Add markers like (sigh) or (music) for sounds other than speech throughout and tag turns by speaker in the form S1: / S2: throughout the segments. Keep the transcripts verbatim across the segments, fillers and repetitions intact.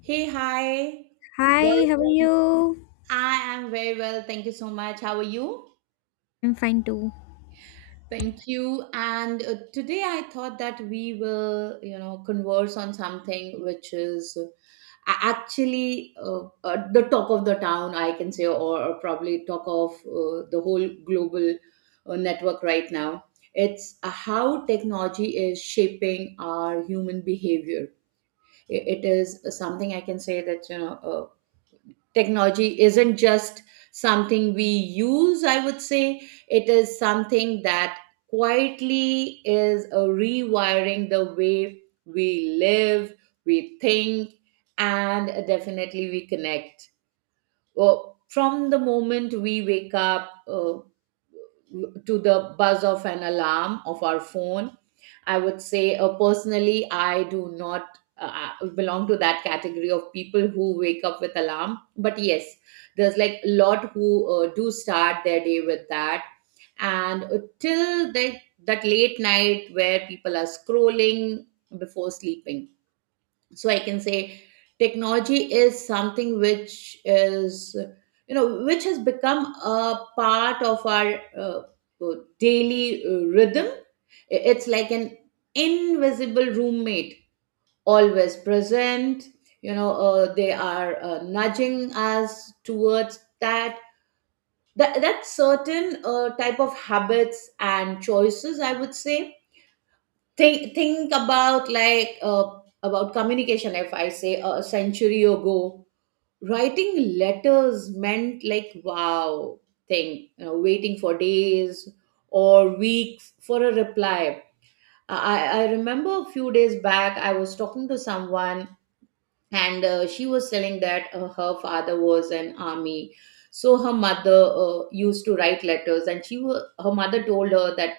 S1: Hey, hi.
S2: Hi, how are
S1: Welcome.
S2: you?
S1: I am very well. Thank you so much. How are you?
S2: I'm fine too.
S1: Thank you. And uh, today I thought that we will, you know, converse on something which is uh, a- actually uh, uh, the talk of the town, I can say, or, or probably talk of uh, the whole global uh, network right now. It's uh, how technology is shaping our human behavior. I- It is something I can say that, you know, uh, technology isn't just something we use, I would say. It is something that quietly is a rewiring the way we live, we think, and definitely we connect uh, from the moment we wake up uh, to the buzz of an alarm of our phone. I would say uh, personally I do not uh, belong to that category of people who wake up with alarm, but yes, there's like a lot who uh, do start their day with that. And uh, till that that late night where people are scrolling before sleeping. So I can say technology is something which is, you know, which has become a part of our uh, uh, daily uh, rhythm. I- it's like an invisible roommate, always present, you know. Uh, they are uh, nudging us towards that that that certain uh, type of habits and choices, I would say. Think think about like uh, about communication. If I say a century ago, writing letters meant like, wow, thing, you know, waiting for days or weeks for a reply. I, I remember a few days back I was talking to someone, and uh, she was telling that uh, her father was an army, so her mother uh, used to write letters, and she wa- her mother told her that,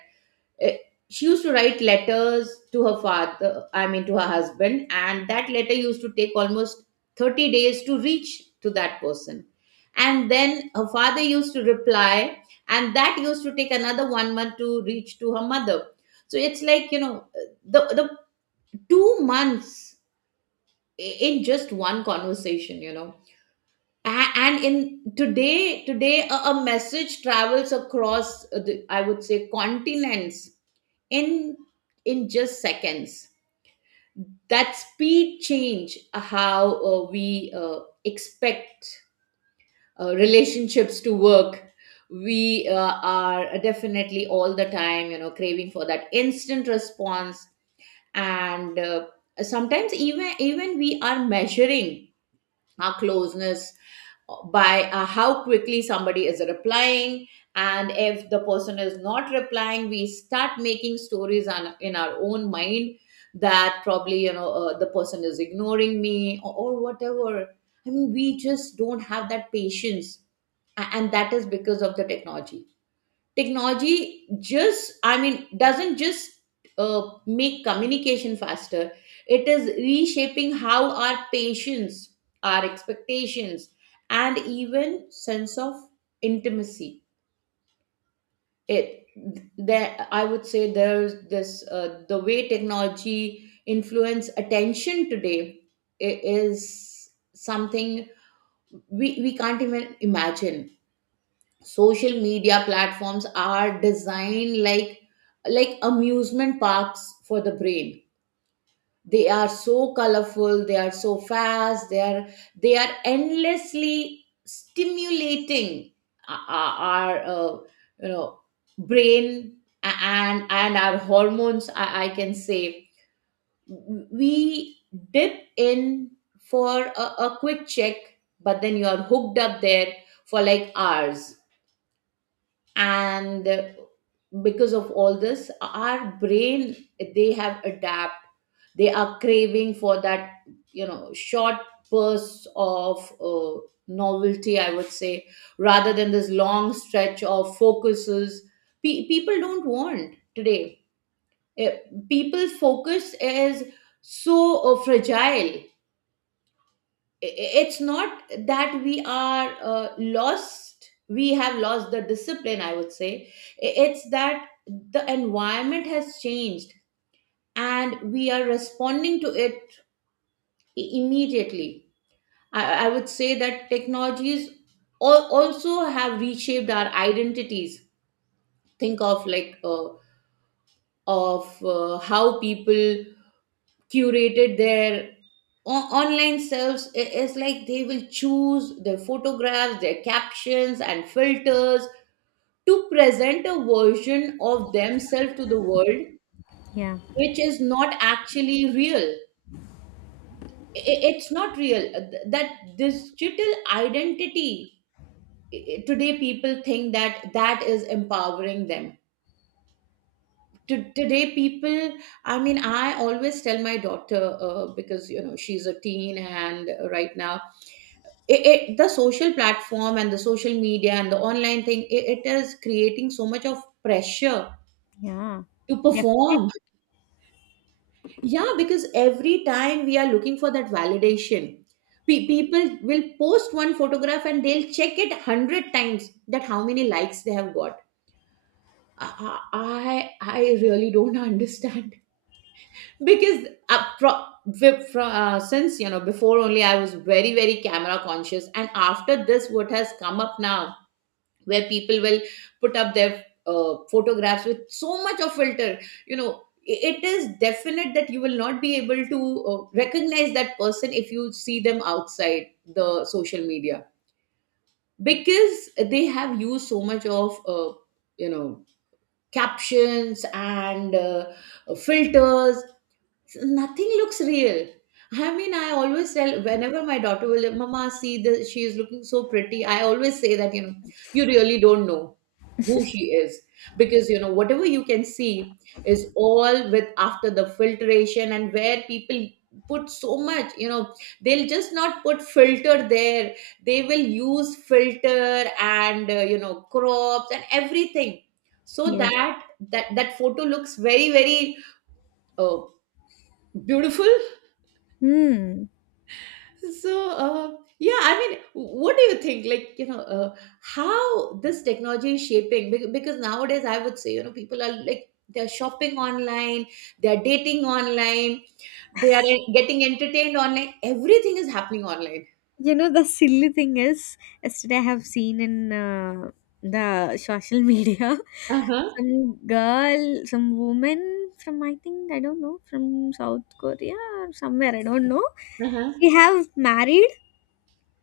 S1: Eh, she used to write letters to her father, I mean to her husband, and that letter used to take almost thirty days to reach to that person. And then her father used to reply, and that used to take another one month to reach to her mother. So it's like, you know, the the two months i- in just one conversation, you know. A- and in today today a, a message travels across uh, the, I would say continents in in just seconds. That speed change uh, how uh, we uh, expect uh, relationships to work. We uh, are definitely all the time, you know, craving for that instant response. And uh, sometimes even even we are measuring our closeness by uh, how quickly somebody is replying. And if the person is not replying, we start making stories on, in our own mind that probably, you know, uh, the person is ignoring me, or, or whatever. I mean, we just don't have that patience. A- and that is because of the technology. Technology just, I mean, doesn't just uh, make communication faster. It is reshaping how our patients, our expectations, and even sense of intimacy. It, there, I would say there's this uh, the way technology influence attention today i- is something we, we can't even imagine. Social media platforms are designed like like amusement parks for the brain. They are so colorful, they are so fast, they are they are endlessly stimulating. O- o- our uh, you know brain a- and and our hormones, i, I can say, we dip in for a, a quick check, but then you are hooked up there for like hours. And uh, because of all this, our brain, they have adapt, they are craving for that, you know, short bursts of uh, novelty, I would say, rather than this long stretch of focuses. Pe- people don't want today. Eh, People's focus is so uh, fragile. It's not that we are uh, lost, we have lost the discipline, I would say. It's that the environment has changed, and we are responding to it immediately. i, I would say that technologies al- also have reshaped our identities. Think of like uh, of uh, how people curated their o- online selves. I- it's like they will choose their photographs, their captions and filters to present a version of themselves to the world,
S2: Yeah,
S1: which is not actually real. I- it's not real. Th- that digital identity, i- today people think that that is empowering them. To- today people, I mean, I always tell my daughter, uh, because, you know, she's a teen, and right now it, it the social platform and the social media and the online thing, it, it is creating so much of pressure
S2: yeah,
S1: to perform.
S2: definitely.
S1: Yeah, because every time we are looking for that validation, pe- people will post one photograph and they'll check it one hundred times that how many likes they have got. i i, I really don't understand. (laughs) Because uh, pro- wi- fro- uh, since, you know, before only I was very very camera conscious, and after this what has come up now, where people will put up their uh, photographs with so much of filter, you know, i- it is definite that you will not be able to uh, recognize that person if you see them outside the social media, because they have used so much of uh, you know captions and uh, filters. Nothing looks real. I mean, I always tell whenever my daughter will, Mama, see the she is looking so pretty. I always say that, you know, you really don't know who she is, because, you know, whatever you can see is all with after the filtration, and where people put so much, you know, they'll just not put filter there. They will use filter and, uh, you know, crops and everything
S2: (laughs)
S1: so
S2: Yes.
S1: that that that photo looks very, very uh, beautiful.
S2: Hmm.
S1: So, uh, yeah, I mean, what do you think? Like, you know, uh, how this technology is shaping? bec- Because nowadays, I would say, you know, people are like, they're shopping online, they're dating online, they are en- getting entertained online. Everything is happening online.
S2: You know, the silly thing is, yesterday I have seen in uh, the social media. (laughs)
S1: Uh-huh.
S2: Some girl, some woman from, I think, I don't know, from South Korea or somewhere, I don't know.
S1: Uh-huh.
S2: She have married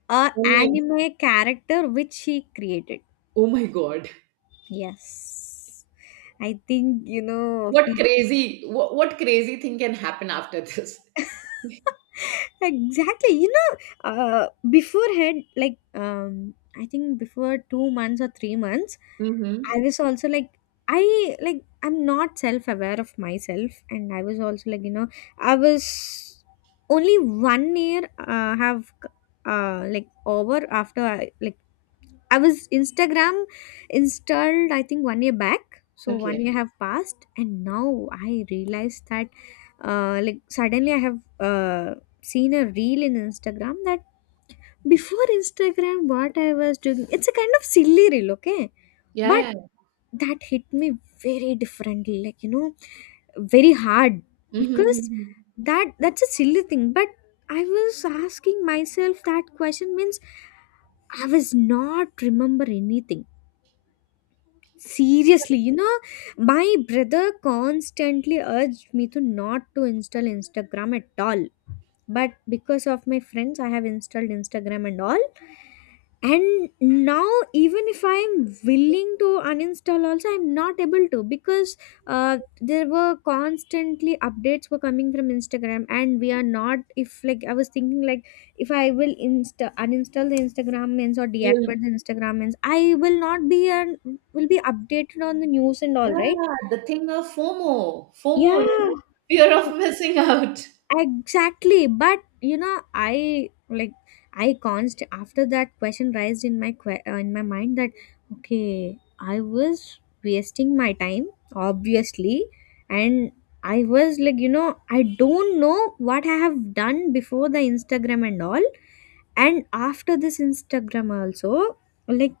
S2: a
S1: Online.
S2: anime character which she created.
S1: Oh my God.
S2: Yes. I think, you know,
S1: What crazy, what, what crazy thing can happen after this? (laughs)
S2: exactly. You know uh, beforehand, like um I think before two months or three months, I
S1: Mm-hmm.
S2: was also like, I like, I'm not self-aware of myself, and I was also like, you know, I was only one year uh, have, uh, like, over after I, like I was Instagram installed, I think, one year back. So one
S1: Okay.
S2: year have passed, and now I realized that, uh, like suddenly I have uh, seen a reel in Instagram that before Instagram, what I was doing. It's a kind of silly reel, okay? But
S1: Yeah,
S2: that hit me very differently, like, you know, very hard,
S1: yeah.
S2: because
S1: Mm-hmm.
S2: that that's a silly thing. But I was asking myself that question, means I was not remember anything. Seriously, you know, my brother constantly urged me to not to install Instagram at all. But because of my friends, I have installed Instagram and all, and now, even if I'm willing to uninstall also, I'm not able to, because uh, there were constantly updates were coming from Instagram, and we are not, if like I was thinking like if I will insta uninstall the Instagram means or
S1: You.
S2: deactivate the Instagram means, I will not be and will be updated on the news and
S1: Yeah,
S2: all, right?
S1: the thing of FOMO, FOMO, you
S2: Yeah,
S1: know, fear of missing out.
S2: exactly. But you know, I like, I const after that question raised in my que- uh, in my mind that okay, I was wasting my time, obviously, and I was like, you know, I don't know what I have done before the Instagram and all, and after this Instagram also. Like,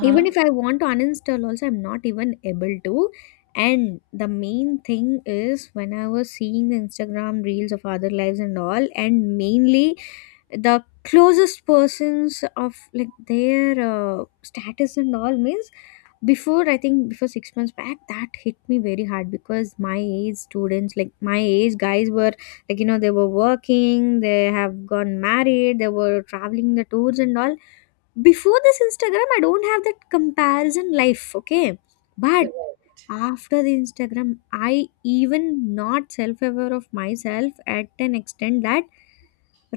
S2: even if I want to uninstall also, I'm not even able to. And the main thing is, when I was seeing the Instagram reels of other lives and all, and mainly the closest persons of like their uh, status and all means, before, I think, before six months back, that hit me very hard, because my age students, like my age guys were, like, you know, they were working, they have gone married, they were traveling the tours and all. Before this Instagram, I don't have that comparison life, okay? But
S1: Correct.
S2: after the Instagram, I even not self-aware of myself at an extent that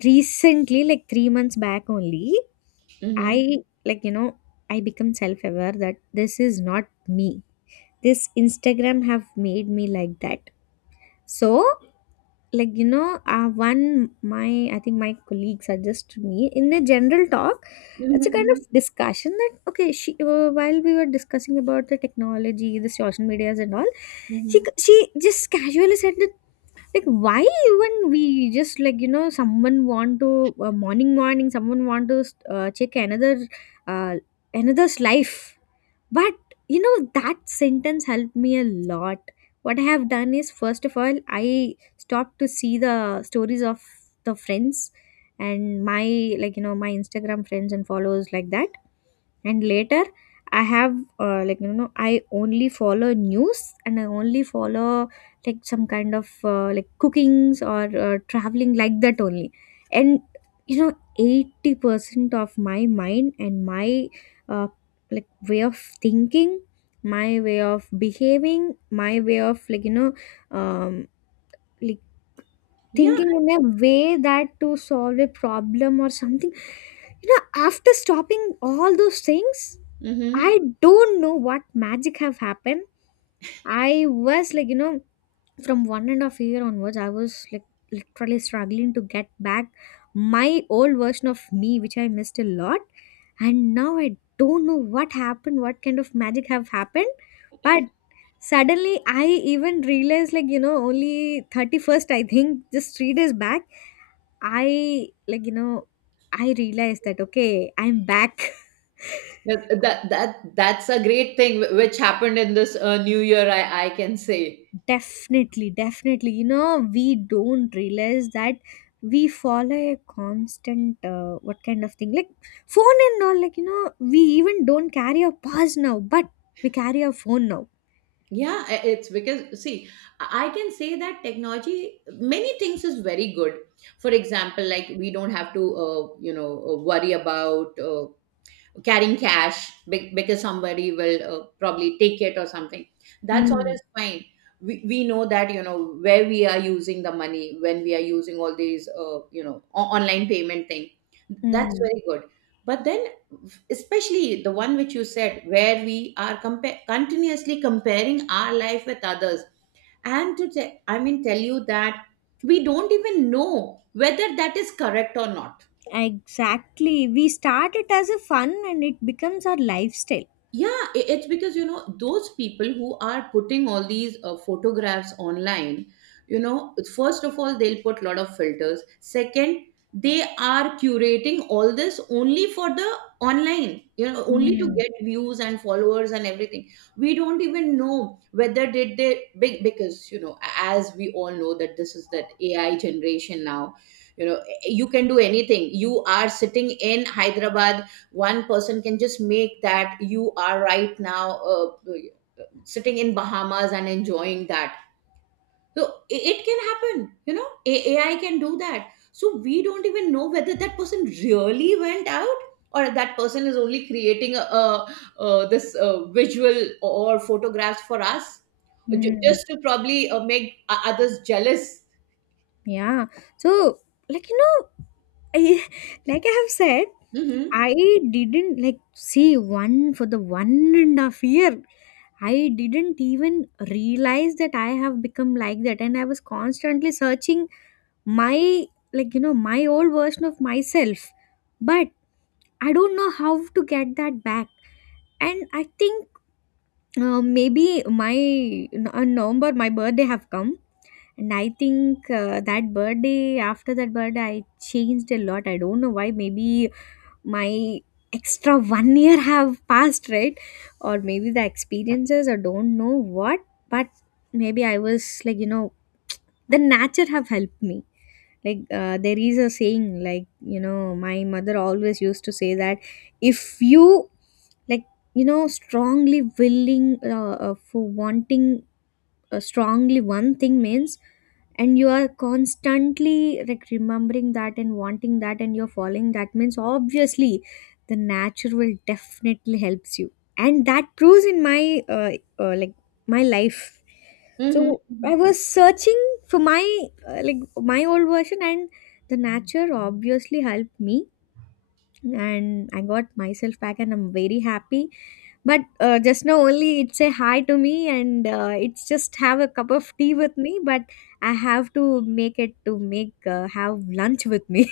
S2: recently, like three months back only, I,
S1: Mm-hmm.
S2: like, you know, I become self-aware that this is not me, this Instagram have made me like that. So, like, you know, uh, one my I think my colleague suggested me in a general talk.
S1: Mm-hmm.
S2: It's a kind of
S1: Mm-hmm.
S2: discussion that okay, she, uh, while we were discussing about the technology, the social medias and all, she
S1: Hmm.
S2: she just casually said that, like, why even we just like, you know, someone want to, uh, morning morning someone want to uh, check another, uh, another's life. But you know, that sentence helped me a lot. What I have done is, first of all, I stopped to see the stories of the friends and my, like, you know, my Instagram friends and followers, like that. And later, I have, uh, like, you know, I only follow news and I only follow like some kind of, uh, like cookings or uh, traveling, like that only. And you know, eighty percent of my mind and my, uh, like way of thinking, my way of behaving, my way of like, you know, um like
S1: Yeah.
S2: thinking in a way that to solve a problem or something, you know, after stopping all those things,
S1: Mm-hmm.
S2: I don't know what magic have happened. I was like, you know, from one and a half year onwards, I was like literally struggling to get back my old version of me, which I missed a lot. And now I don't know what happened, what kind of magic have happened. But suddenly I even realized like, you know, only thirty-first, I think, just three days back, I, like, you know, I realized that okay, I'm back. (laughs)
S1: That, that that that's a great thing wh- which happened in this uh, new year. I I can say.
S2: Definitely, definitely. You know, we don't realize that we follow a constant, uh, what kind of thing? Like phone and all, like, you know, we even don't carry our purse now, but we carry our phone now.
S1: Yeah, i- it's because, see, I I can say that technology many things is very good. For example, like we don't have to uh, you know uh, worry about. Uh, carrying cash be- because somebody will uh, probably take it or something, that's all
S2: Mm,
S1: is fine. We, we know that, you know, where we are using the money when we are using all these uh, you know o- online payment thing. That's
S2: mm,
S1: very good. But then, especially the one which you said, where we are compa- continuously comparing our life with others, and to te- I mean tell you that, we don't even know whether that is correct or not.
S2: exactly. We start it as a fun and it becomes our lifestyle.
S1: Yeah, i- it's because, you know, those people who are putting all these uh, photographs online, you know, first of all they'll put lot of filters. Second, they are curating all this only for the online, you know, only to
S2: Mm,
S1: get views and followers and everything. We don't even know whether did they big, because, you know, as we all know that this is that AI generation now. You know, you can do anything. You are sitting in Hyderabad, one person can just make that you are right now uh, sitting in Bahamas and enjoying that. So i- it can happen, you know. A- AI can do that. So we don't even know whether that person really went out, or that person is only creating a, a, a this uh, visual or photographs for us ju-
S2: mm.
S1: just to probably uh, make o- others jealous.
S2: Yeah. So, like, you know, I, (laughs) like I have said,
S1: Hmm.
S2: I didn't like see one for the one and a half year. I didn't even realize that I have become like that. And I was constantly searching my, like, you know, my old version of myself. But I don't know how to get that back. And I think, uh, maybe my in November, my birthday have come, and I think, uh, that birthday, after that birthday, I changed a lot. I don't know why. Maybe my extra one (laughs) year have passed, right? Or maybe the experiences, or don't know what. But maybe I was like, you know, the nature have helped me. Like, uh, there is a saying, like, you know, my mother always used to say that if you, like, you know, strongly willing, uh, uh, for wanting uh, strongly one thing means, and you are constantly like remembering that and wanting that and you're following that means, obviously the nature will definitely helps you. And that proves in my, uh, uh, like my life. So I
S1: Hmm.
S2: was searching for my, uh, like my old version, and the nature obviously helped me, and I got myself back and I'm very happy. But, uh, just now only it say hi to me, and, uh, it's just have a cup of tea with me. But I have to make it to make, uh, have lunch with me.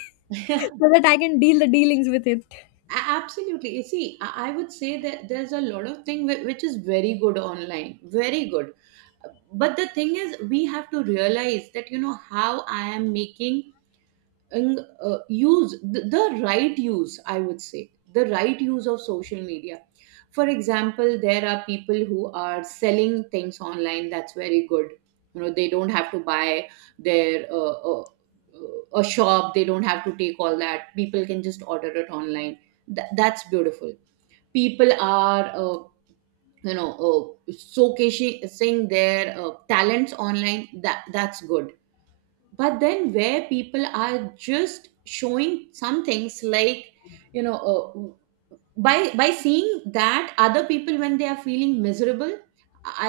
S2: (laughs)
S1: (laughs)
S2: So that I can deal the dealings with it.
S1: A- absolutely, you see, i I would say that there's a lot of thing whi- which is very good online, very good. But the thing is, we have to realize that, you know, how I am making and uh, use the, the right use, I would say, the right use of social media. For example, there are people who are selling things online, that's very good. You know, they don't have to buy their uh, uh, uh, a shop, they don't have to take all that, people can just order it online. Th- that's beautiful. People are uh, you know uh, showcasing, saying their uh, talents online, that that's good. But then where people are just showing some things like, you know, uh, by by seeing that other people, when they are feeling miserable,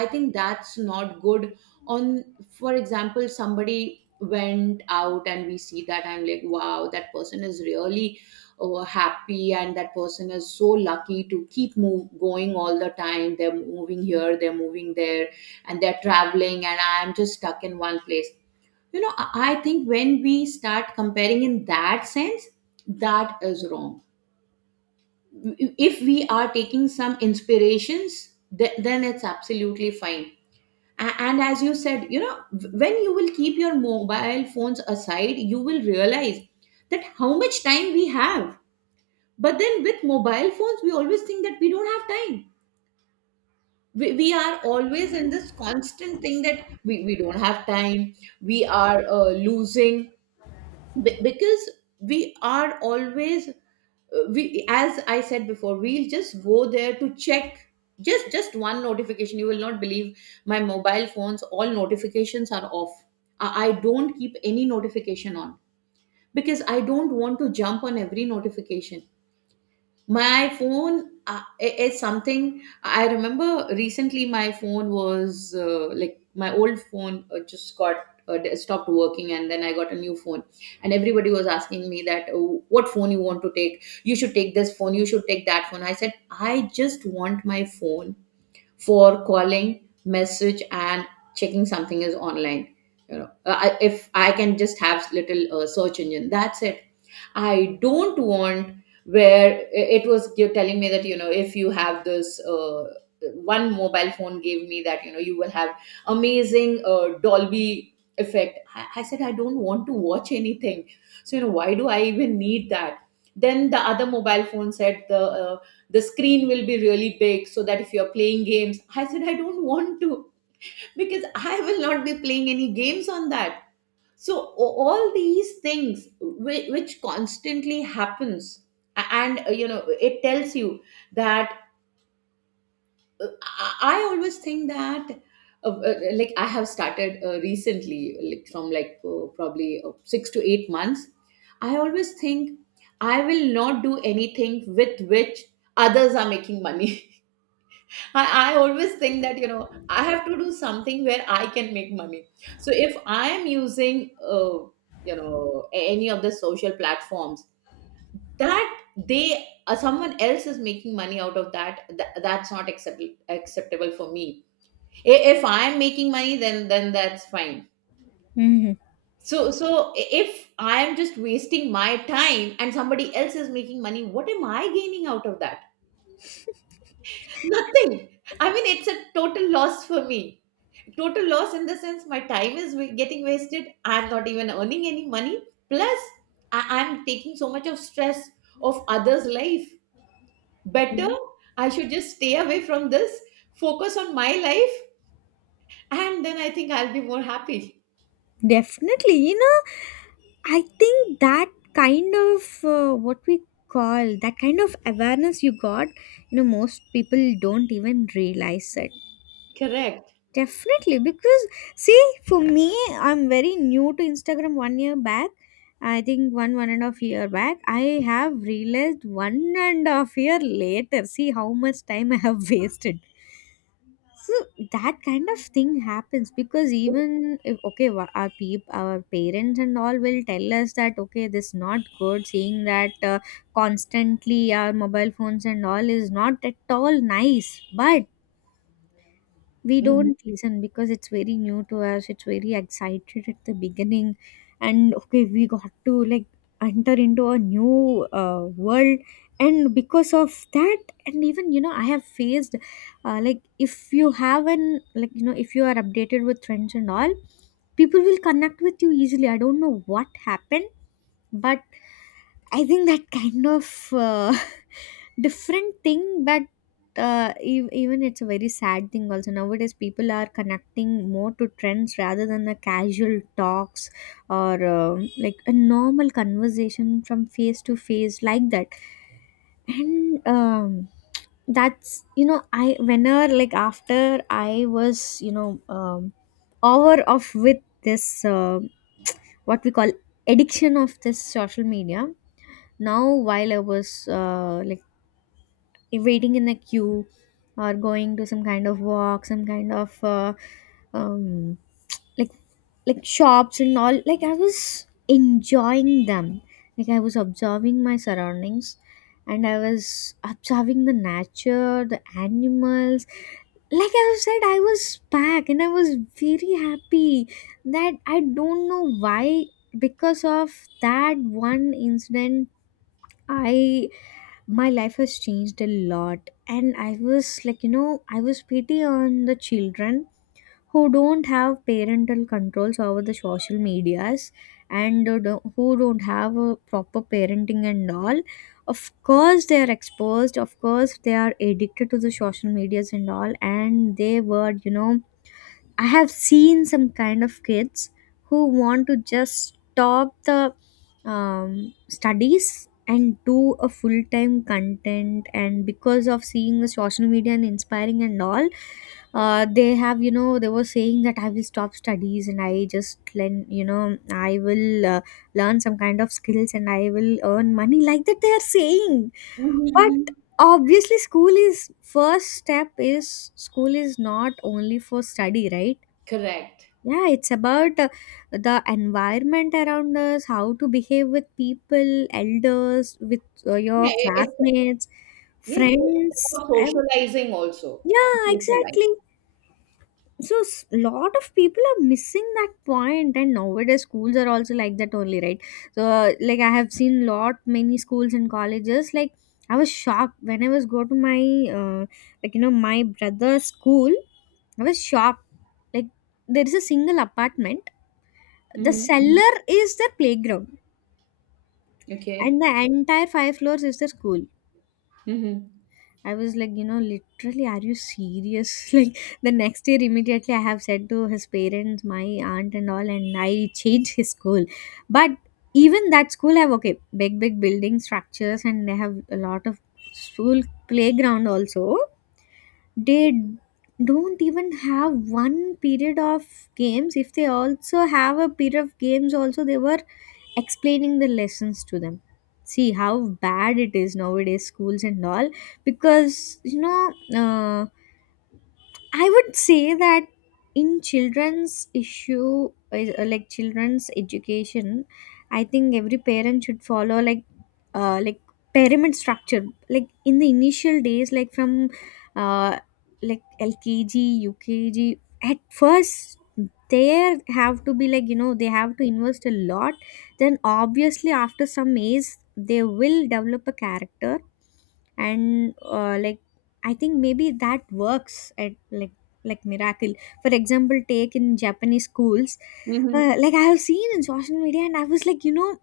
S1: I think that's not good. On, for example, somebody went out and we see that, I'm like wow, that person is really uh, happy, and that person is so lucky to keep move, going all the time. They're moving here, they're moving there, and they're traveling, and I'm just stuck in one place. You know, i I think when we start comparing in that sense, that is wrong. If we are taking some inspirations, th- then it's absolutely fine. A- and as you said, you know, when you will keep your mobile phones aside, you will realize that how much time we have. But then with mobile phones we always think that we don't have time. We, we are always in this constant thing that we, we don't have time. We are uh, losing. Be- because we are always, uh, we, as I said before, we'll just go there to check. Just just one notification, you will not believe, my mobile phone's all notifications are off. I I don't keep any notification on because I don't want to jump on every notification. My phone, uh, i- is something I remember recently. My phone was uh, like, my old phone uh, just got uh, d- stopped working, and then I got a new phone. And everybody was asking me that, "Oh, what phone you want to take? You should take this phone. You should take that phone." I said, I just want my phone for calling, message, and checking something is online. You know, uh, I, if I can just have little uh, search engine, that's it. I don't want, where it was you telling me that, you know, if you have this uh, one mobile phone gave me that, you know, you will have amazing uh, Dolby effect. I, I said I don't want to watch anything, so you know, why do I even need that? Then the other mobile phone said the, uh, the screen will be really big, so that if you're playing games. I said I don't want to, because I will not be playing any games on that. So a- all these things which, which constantly happens, a- and uh, you know, it tells you that, uh, i I always think that, uh, uh, like I have started uh, recently, like from like uh, probably uh, six to eight months, I always think I will not do anything with which others are making money. (laughs) I, I always think that, you know, I have to do something where I can make money. So if I am using, uh, you know, a- any of the social platforms that they, uh, someone else is making money out of that, that that's not acceptable acceptable for me. I- If I am making money, then then that's fine.
S2: Hmm.
S1: So so if I am just wasting my time and somebody else is making money, what am I gaining out of that? Nothing. I mean, it's a total loss for me. Total loss in the sense, my time is wa- getting wasted, I'm not even earning any money, plus I- I'm taking so much of stress of others' life. Better
S2: Mm.
S1: I should just stay away from this, focus on my life, and then I think I'll be more happy.
S2: Definitely, you know, I think that kind of, uh, what we call, that kind of awareness you got, you know, most people don't even realize it.
S1: Correct.
S2: Definitely, because see, for me, I'm very new to Instagram. One year back, I think, one one and a half year back, I have realized one and a half year later. See how much time I have (laughs) wasted. So that kind of thing happens, because even if okay, wha- our peep, our parents and all will tell us that okay, this is not good, seeing that, uh, constantly our mobile phones and all is not at all nice. But we
S1: Mhm.
S2: don't listen, because it's very new to us, it's very excited at the beginning, and okay, we got to like enter into a new, uh, world. And because of that, and even you know, I have faced, uh, like, if you have an, like, you know, if you are updated with trends and all, people will connect with you easily. I don't know what happened. But I think that kind of, uh, (laughs) different thing. But, uh, ev- even it's a very sad thing also. Nowadays, people are connecting more to trends rather than the casual talks or, uh, like a normal conversation from face to face, like that. And, um, that's, you know, I whenever, like, after I was, you know, um, over of with this, uh, what we call, addiction of this social media now, while I was, uh, like, waiting in the queue or going to some kind of walk, some kind of, uh, um, like like shops and all, like I was enjoying them. Like I was observing my surroundings, and I was observing the nature, the animals. Like I said, I was back and I was very happy that I don't know why. Because of that one incident, I, my life has changed a lot, and I was like, you know, I was pity on the children who don't have parental controls over the social medias, and, uh, do- who don't have a proper parenting and all. Of course they are exposed, of course they are addicted to the social medias and all, and they were, you know, I have seen some kind of kids who want to just stop the, um, studies and do a full time content, and because of seeing the social media and inspiring and all, uh, they have, you know, they were saying that I will stop studies and I just learn, you know, I will, uh, learn some kind of skills and I will earn money, like that. They are saying,
S1: Mhm,
S2: but
S1: mhm.
S2: obviously school is first step, is school is not only for study, right?
S1: Correct.
S2: Yeah, it's about, uh, the environment around us, how to behave with people, elders, with, uh, your
S1: Yeah, it- it's.
S2: classmates,
S1: Yes, it- it's
S2: friends.
S1: about
S2: Um,
S1: socializing also.
S2: yeah,
S1: Socialize.
S2: exactly. So, s- lot of people are missing that point, and nowadays schools are also like that only, right? So, uh, like I have seen lot many schools and colleges. Like I was shocked when I was go to my uh, like you know my brother's school. I was shocked. Like there is a single apartment, the
S1: Hmm.
S2: cellar is the playground
S1: Okay.
S2: and the entire five floors is the school.
S1: Hmm.
S2: I was like you know literally, are you serious? (laughs) Like the next year immediately I have said to his parents, my aunt and all, and I changed his school. But even that school have okay big big building structures and they have a lot of school playground also. They don't even have one period of games. If they also have a period of games also, they were explaining the lessons to them. See how bad it is nowadays, schools and all. Because you know, uh, I would say that in children's issue, is- uh, like children's education, I think every parent should follow like, uh, like pyramid structure. Like in the initial days, like from, uh, like L K G, U K G. At first, there have to be like you know they have to invest a lot. Then obviously after some age, they will develop a character and uh, like I think maybe that works at like like miracle. For example, take in Japanese schools.
S1: Hmm.
S2: Uh, like I have seen in social media and I was like you know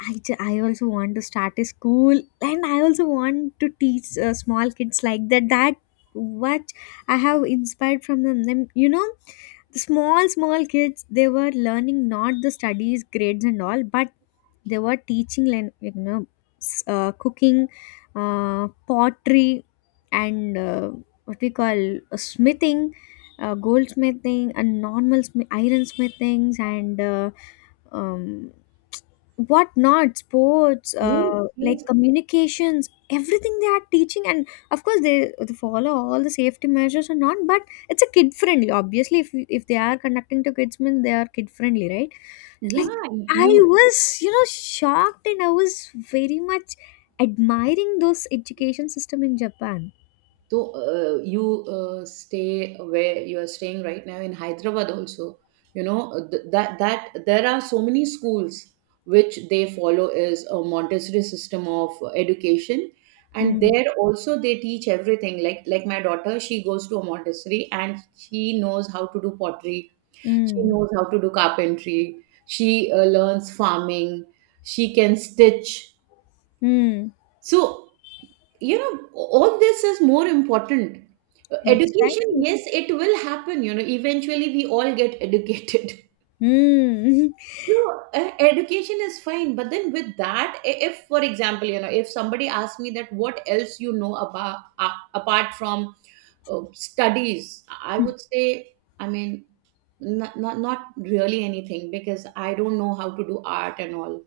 S2: I, ju- I also want to start a school and I also want to teach uh, small kids like that, that what I have inspired from them, them you know. The small small kids, they were learning not the studies grades and all, but they were teaching lan- you know, s- uh, cooking, uh, pottery and uh, what we call, uh, smithing, uh, goldsmithing and normal smi- iron smithings and uh, um, what not, sports,
S1: Yes.
S2: uh, like
S1: Yes.
S2: communications, everything they are teaching. And of course they, they follow all the safety measures and not, but it's a kid friendly. Obviously if if they are conducting to kids means they are kid friendly, right?
S1: Yeah,
S2: I
S1: you.
S2: was you know shocked and I was very much admiring those education system in Japan.
S1: So uh, you uh, stay where you are staying right now in Hyderabad also. You know, uh, th- that that there are so many schools which they follow is a Montessori system of education, and
S2: Mm,
S1: there also they teach everything. Like like my daughter, she goes to a Montessori and she knows how to do pottery. She
S2: mm,
S1: knows how to do carpentry. She uh, learns farming. She can stitch.
S2: mm,
S1: So you know, all this is more important. Uh, education,
S2: exactly.
S1: yes, it will happen, you know, eventually we all get educated.
S2: Mm.
S1: (laughs) So uh, education is fine, but then with that, i- if, for example, you know, if somebody asks me that what else you know about, uh, apart from uh, studies, I would
S2: (laughs)
S1: say, I mean, not, not not really anything, because I don't know how to do art and all,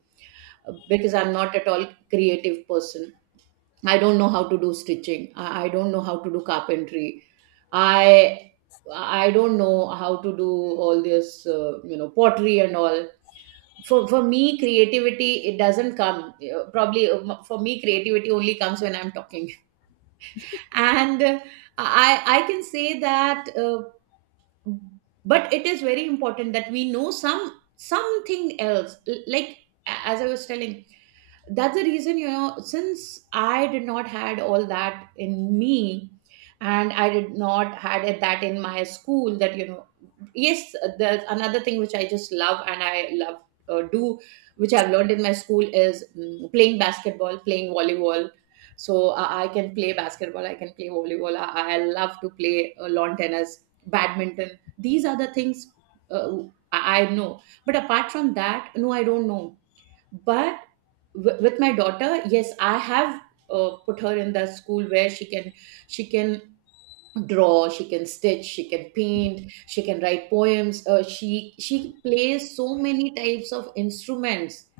S1: uh, because I'm not at all creative person. I don't know how to do stitching. I, I don't know how to do carpentry. I I don't know how to do all this, uh, you know, pottery and all. For for me, creativity, it doesn't come. uh, Probably uh, m- for me, creativity only comes when I'm talking. (laughs) And uh, I I can say that. Uh, but it is very important that we know some something else. L- like, a- as I was telling, that's the reason, you know, since I did not had all that in me, and I did not had it that in my school, that you know, yes, there's another thing which I just love and I love uh, do, which I've learned in my school, is mm, playing basketball, playing volleyball. So I, i can play basketball, I can play volleyball, i, I love to play uh, lawn tennis, badminton. These are the things uh, I I know. But apart from that, no, I don't know. But w- with my daughter, yes, I have uh, put her in the school where she can, she can draw, she can stitch, she can paint, she can write poems. Uh, she she plays so many types of instruments.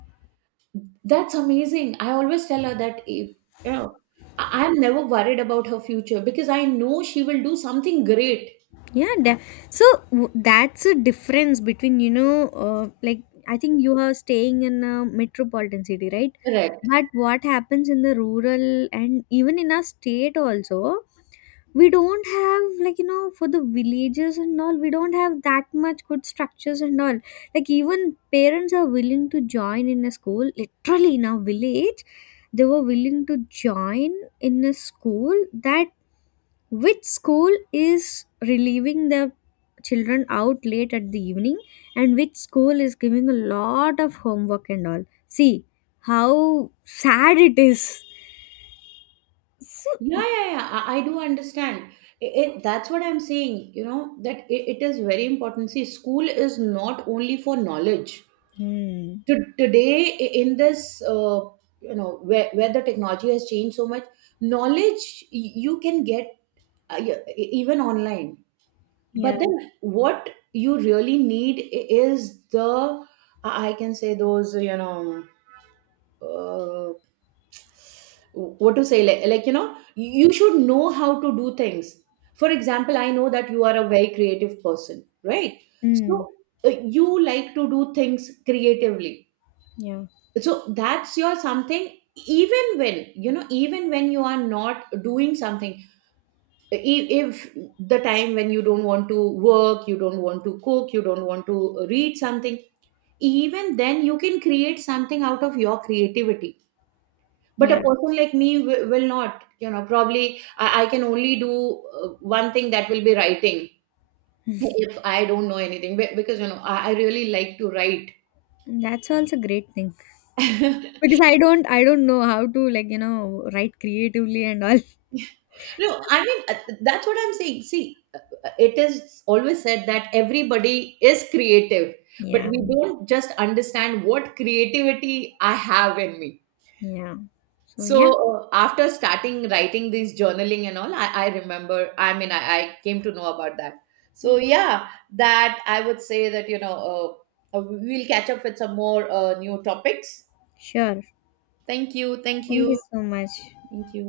S1: That's amazing. I always tell her that, if you know, I- I'm never worried about her future, because I know she will do something great.
S2: Yeah, da- so w- that's a difference between you know uh, like I think you are staying in a metropolitan city, right?
S1: Correct.
S2: But what happens in the rural and even in our state also, we don't have like you know for the villages and all, we don't have that much good structures and all. Like even parents are willing to join in a school literally. In our village, they were willing to join in a school that which school is relieving the children out late at the evening and which school is giving a lot of homework and all. See how sad it is. So,
S1: Yeah, yeah, yeah. I, I do understand. It, it- that's what I'm saying, you know, that it, it is very important. See, school is not only for knowledge.
S2: mm,
S1: To, today, i- in this, uh, you know, where, where the technology has changed so much, knowledge y- you can get uh, y- e- even online.
S2: yeah.
S1: But then what you really need i- is the, I I can say those, you know, uh, what to say, like, like you know, you should know how to do things. For example, I know that you are a very creative person, right?
S2: Mm,
S1: So uh, you like to do things creatively,
S2: yeah,
S1: so that's your something. Even when, you know, even when you are not doing something, i- if the time when you don't want to work, you don't want to cook, you don't want to read something, even then you can create something out of your creativity. But a
S2: yeah.
S1: person like me w- will not, you know, probably I, I can only do uh, one thing, that will be writing,
S2: Mm.
S1: if I don't know anything, be- because, you know, I, I really like to write.
S2: That's also great thing because
S1: (laughs)
S2: I don't, I don't know how to like you know write creatively and all. (laughs)
S1: No, I mean, uh, that's what I'm saying. See, uh, uh, it is always said that everybody is creative, but
S2: Yeah,
S1: we don't just understand what creativity I have in me.
S2: yeah. So yeah,
S1: So uh, after starting writing these journaling and all, I, I remember, I mean, I, I came to know about that. So yeah, that I would say that, you know, uh, uh, we'll catch up with some more uh, new topics.
S2: sure.
S1: Thank you. Thank
S2: Thank you
S1: you.
S2: so much.
S1: Thank you.